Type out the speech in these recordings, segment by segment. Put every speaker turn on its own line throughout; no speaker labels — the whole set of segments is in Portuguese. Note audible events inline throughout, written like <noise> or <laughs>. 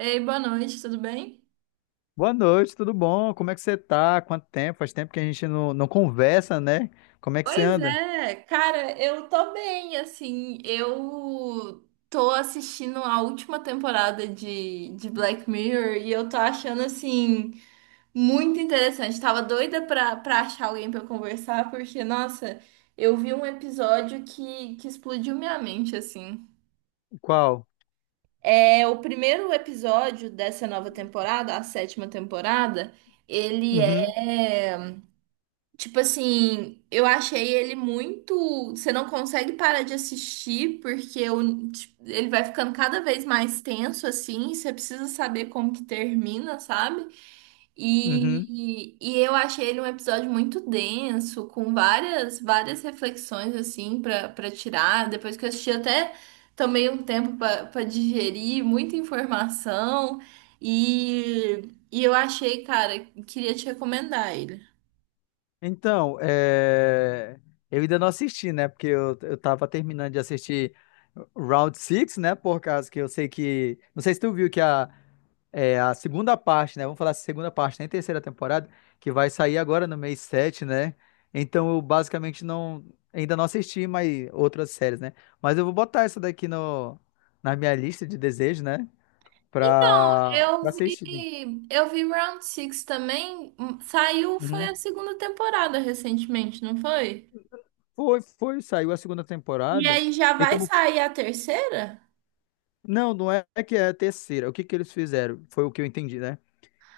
Ei, boa noite, tudo bem?
Boa noite, tudo bom? Como é que você tá? Quanto tempo? Faz tempo que a gente não conversa, né? Como é que você
Pois
anda?
é, cara, eu tô bem, assim, eu tô assistindo a última temporada de Black Mirror e eu tô achando, assim, muito interessante. Tava doida pra achar alguém pra conversar, porque, nossa, eu vi um episódio que explodiu minha mente, assim.
Qual?
É, o primeiro episódio dessa nova temporada, a sétima temporada, ele
Uhum.
é. Tipo assim, eu achei ele muito. Você não consegue parar de assistir, porque tipo, ele vai ficando cada vez mais tenso, assim. Você precisa saber como que termina, sabe?
uhum.
E eu achei ele um episódio muito denso, com várias, várias reflexões, assim, pra tirar. Depois que eu assisti, até tomei um tempo pra digerir, muita informação. E eu achei, cara, queria te recomendar ele.
Então, eu ainda não assisti, né? Porque eu tava terminando de assistir Round Six, né? Por causa que eu sei que. Não sei se tu viu que a, é a segunda parte, né? Vamos falar da segunda parte, nem terceira temporada, que vai sair agora no mês 7, né? Então eu basicamente não ainda não assisti mais outras séries, né? Mas eu vou botar essa daqui no, na minha lista de desejos, né?
Então,
Pra
eu
assistir.
vi, eu vi Round Six também. Saiu, foi
Uhum.
a segunda temporada recentemente, não foi?
Foi, saiu a segunda
E
temporada.
aí já
E
vai
como.
sair a terceira?
Não, não é que é a terceira. O que que eles fizeram? Foi o que eu entendi, né?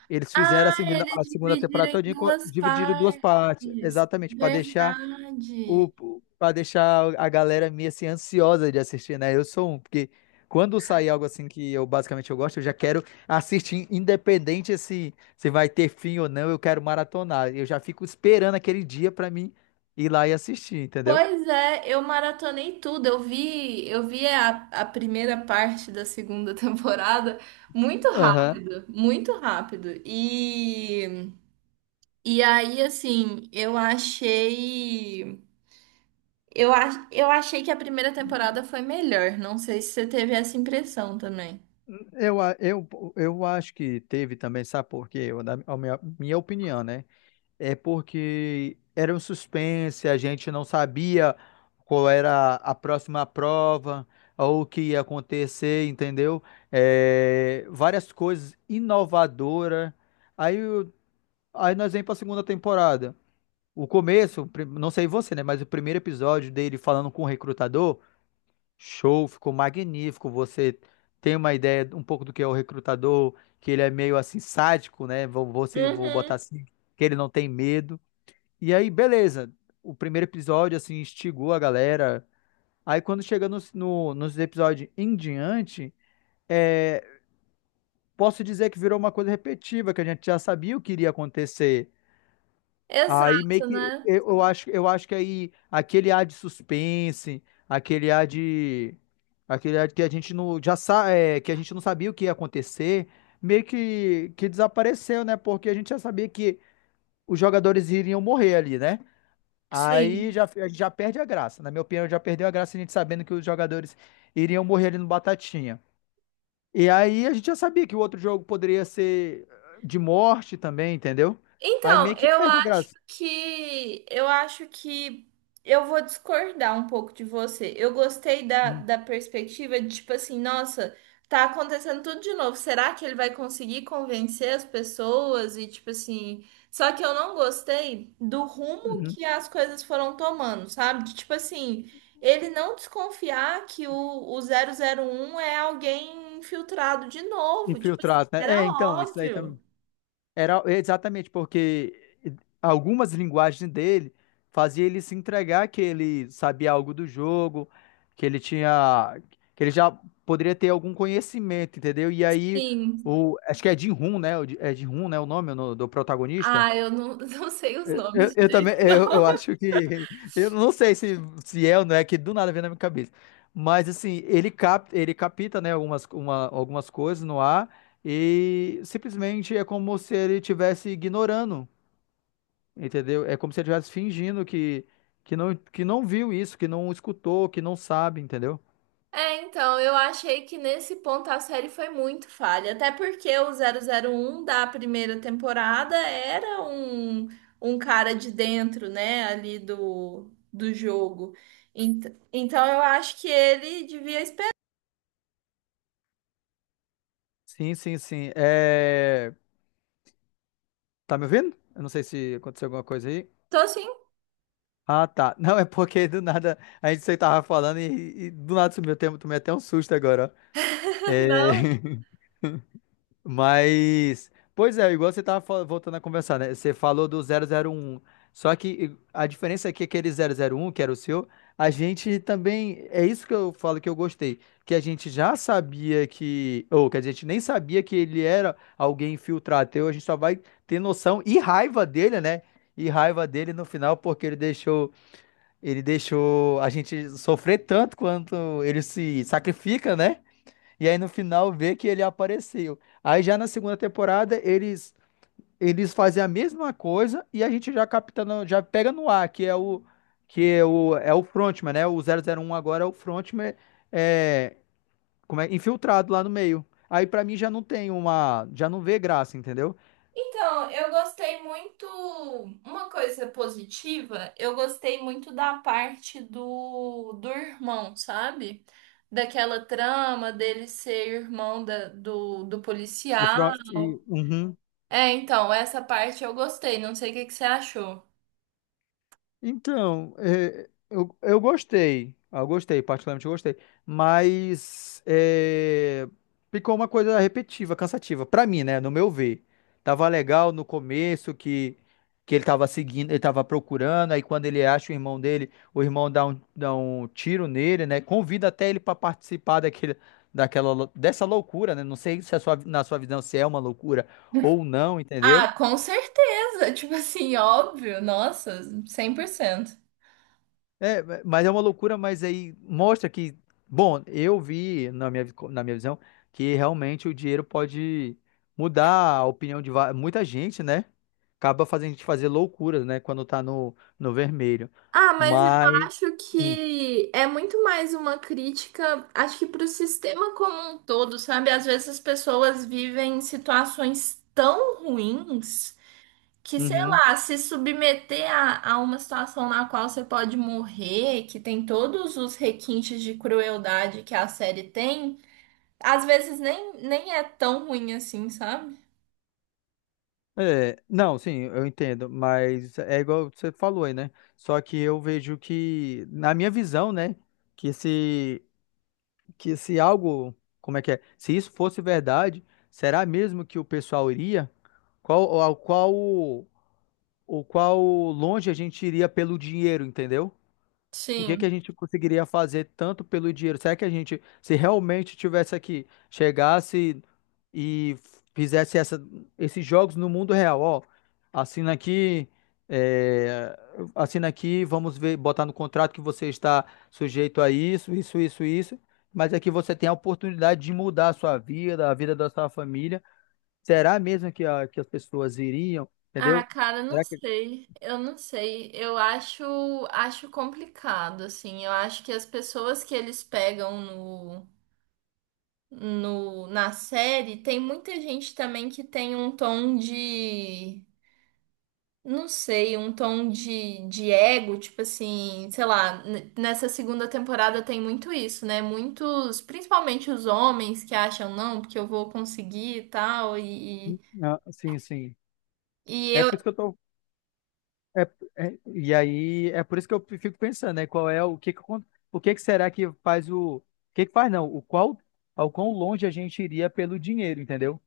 Eles fizeram
Ah, eles
a segunda
dividiram
temporada
em
todinha,
duas
dividiram em duas partes.
partes.
Exatamente, para deixar o,
Verdade.
para deixar a galera meio assim ansiosa de assistir, né? Eu sou um, porque quando sair algo assim que eu basicamente eu gosto, eu já quero assistir, independente se vai ter fim ou não, eu quero maratonar. Eu já fico esperando aquele dia pra mim ir lá e assistir, entendeu?
Pois é, eu maratonei tudo. Eu vi a primeira parte da segunda <laughs> temporada muito
Aham.
rápido, muito rápido. E aí, assim, eu achei. Eu achei que a primeira temporada foi melhor. Não sei se você teve essa impressão também.
Eu, a- eu, eu acho que teve também, sabe por quê? Eu, na, a minha, minha opinião, né? É porque era um suspense, a gente não sabia qual era a próxima prova ou o que ia acontecer, entendeu? É, várias coisas inovadoras. Aí, o- aí nós vamos para a segunda temporada. O começo, o prim- não sei você, né? Mas o primeiro episódio dele falando com o recrutador, show, ficou magnífico. Você tem uma ideia um pouco do que é o recrutador, que ele é meio assim sádico, né? Vou, vou, se- vou
Uhum,
botar assim, que ele não tem medo. E aí, beleza. O primeiro episódio, assim, instigou a galera. Aí, quando chega nos, no- nos episódios em diante, é, posso dizer que virou uma coisa repetitiva, que a gente já sabia o que iria acontecer. Aí, meio
exato,
que,
né?
eu acho que aí, aquele ar de suspense, aquele ar de... aquele ar que a gente não, já sa, é, que a gente não sabia o que ia acontecer, meio que desapareceu, né? Porque a gente já sabia que os jogadores iriam morrer ali, né?
Sim.
Aí já, a gente já perde a graça. Na minha opinião, já perdeu a graça a gente sabendo que os jogadores iriam morrer ali no Batatinha. E aí a gente já sabia que o outro jogo poderia ser de morte também, entendeu? Aí
Então,
meio que
eu
perde a
acho
graça.
que eu acho que eu vou discordar um pouco de você. Eu gostei da,
Uhum.
da perspectiva de tipo assim, nossa, tá acontecendo tudo de novo. Será que ele vai conseguir convencer as pessoas? E tipo assim, só que eu não gostei do rumo
Uhum.
que as coisas foram tomando, sabe? De, tipo assim, ele não desconfiar que o zero zero um é alguém infiltrado de novo. Tipo assim,
Infiltrado, né?
era
É, então, isso aí
óbvio.
também. Era exatamente porque algumas linguagens dele fazia ele se entregar que ele sabia algo do jogo, que ele tinha, que ele já poderia ter algum conhecimento, entendeu? E aí
Sim.
acho que é Jin-Hoon, né? É Jin-Hoon, né? O nome do do protagonista.
Ah, eu não, <laughs> não sei os nomes direito, não.
Eu acho que, eu não sei se, se é ou não é, que do nada vem na minha cabeça, mas assim, ele capta, né, algumas coisas no ar e simplesmente é como se ele estivesse ignorando, entendeu? É como se ele estivesse fingindo que não viu isso, que não escutou, que não sabe, entendeu?
É, então, eu achei que nesse ponto a série foi muito falha. Até porque o 001 da primeira temporada era um cara de dentro, né, ali do jogo. Ent- Então, eu acho que ele devia esperar.
Sim, sim, sim, é... Tá me ouvindo? Eu não sei se aconteceu alguma coisa aí.
Tô sim,
Ah, tá. <laughs> Não, é porque do nada a gente você tava falando e do nada sumiu o tempo, tomei até um susto agora. Ó.
<laughs>
É,
não.
<laughs> mas, pois é, igual você tava voltando a conversar, né? Você falou do zero zero um, só que a diferença é que aquele zero zero um, que era o seu, a gente também, é isso que eu falo que eu gostei, que a gente já sabia que, ou que a gente nem sabia que ele era alguém infiltrado, então a gente só vai ter noção e raiva dele, né? E raiva dele no final porque ele deixou a gente sofrer tanto quanto ele se sacrifica, né? E aí no final vê que ele apareceu. Aí já na segunda temporada eles fazem a mesma coisa e a gente já capta já pega no ar, que é o frontman, né? O zero zero um agora é o frontman é, como é infiltrado lá no meio. Aí pra mim já não tem uma, já não vê graça, entendeu?
Então, eu gostei muito. Uma coisa positiva, eu gostei muito da parte do irmão, sabe? Daquela trama dele ser irmão do
O front,
policial.
e, uhum.
É, então, essa parte eu gostei. Não sei o que que você achou.
Então, é, eu gostei. Eu gostei, particularmente eu gostei. Mas é, ficou uma coisa repetitiva, cansativa. Pra mim, né? No meu ver. Tava legal no começo que ele tava seguindo, ele tava procurando. Aí quando ele acha o irmão dele, o irmão dá um tiro nele, né? Convida até ele pra participar daquela, dessa loucura, né? Não sei se na sua visão se é uma loucura ou não, entendeu?
Ah, com certeza. Tipo assim, óbvio. Nossa, cem por cento.
É, mas é uma loucura, mas aí mostra que, bom, eu vi na minha visão que realmente o dinheiro pode mudar a opinião de muita gente, né? Acaba fazendo a gente fazer loucuras, né? Quando tá no vermelho.
Ah, mas eu
Mas.
acho
Hum,
que é muito mais uma crítica, acho que para o sistema como um todo, sabe? Às vezes as pessoas vivem situações tão ruins que, sei
uhum.
lá, se submeter a uma situação na qual você pode morrer, que tem todos os requintes de crueldade que a série tem, às vezes nem é tão ruim assim, sabe?
É, não, sim, eu entendo, mas é igual você falou aí, né? Só que eu vejo que, na minha visão, né? Que esse. Que se algo, como é que é? Se isso fosse verdade, será mesmo que o pessoal iria? Qual, ao qual, o qual longe a gente iria pelo dinheiro, entendeu? O que que a
Sim.
gente conseguiria fazer tanto pelo dinheiro? Será que a gente, se realmente tivesse aqui, chegasse e fizesse esses jogos no mundo real, ó, assina aqui, é, assina aqui, vamos ver, botar no contrato que você está sujeito a isso, isso, isso, isso, mas aqui você tem a oportunidade de mudar a sua vida, a vida da sua família. Será mesmo que as pessoas iriam,
Ah,
entendeu?
cara, não
Será que...
sei. Eu não sei. Eu acho complicado, assim. Eu acho que as pessoas que eles pegam no, no, na série, tem muita gente também que tem um tom de, não sei, um tom de ego, tipo assim, sei lá, nessa segunda temporada tem muito isso, né? Muitos, principalmente os homens que acham, não, porque eu vou conseguir e tal, e
Ah, sim, sim.
e
É
eu.
por isso que eu tô é, e aí é por isso que eu fico pensando, né? Qual é o que acon- o que que será que faz o que que faz não? O qual ao quão longe a gente iria pelo dinheiro, entendeu?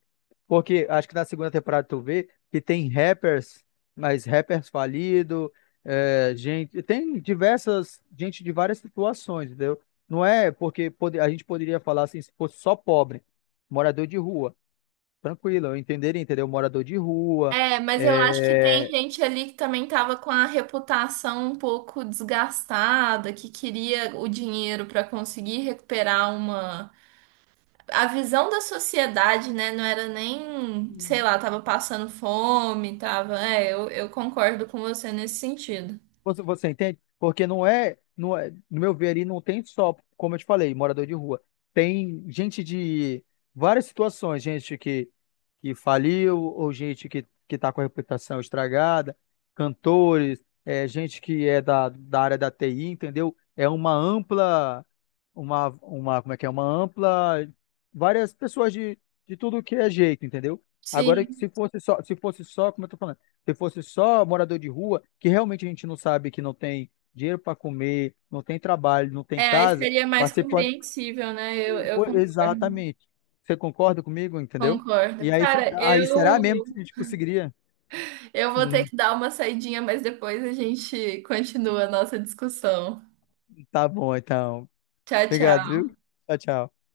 Porque acho que na segunda temporada tu vê que tem rappers, mas rappers falido, é, gente, tem diversas gente de várias situações, entendeu? Não é porque a gente poderia falar assim, se fosse só pobre, morador de rua, tranquilo, eu entenderia, entendeu? Morador de rua
É, mas eu acho que tem
é,
gente ali que também tava com a reputação um pouco desgastada, que queria o dinheiro para conseguir recuperar uma. A visão da sociedade, né? Não era nem, sei lá, tava passando fome, tava. É, eu concordo com você nesse sentido.
você, você entende? Porque não é, não é, no meu ver ali, não tem só, como eu te falei, morador de rua. Tem gente de várias situações, gente que faliu, ou gente que tá com a reputação estragada, cantores, é, gente que é da área da TI, entendeu? É uma ampla, uma, como é que é? Uma ampla, várias pessoas de tudo que é jeito, entendeu? Agora,
Sim.
se fosse só, se fosse só, como eu tô falando se fosse só morador de rua, que realmente a gente não sabe que não tem dinheiro para comer, não tem trabalho, não tem
É, aí
casa,
seria mais
participando.
compreensível, né? Eu
Pô,
concordo.
exatamente. Você concorda comigo, entendeu?
Concordo.
E aí,
Cara,
fica- aí será mesmo que
eu,
a gente conseguiria?
eu vou ter
Hum,
que dar uma saidinha, mas depois a gente continua a nossa discussão.
tá bom, então.
Tchau,
Obrigado,
tchau.
viu? Tchau, tchau.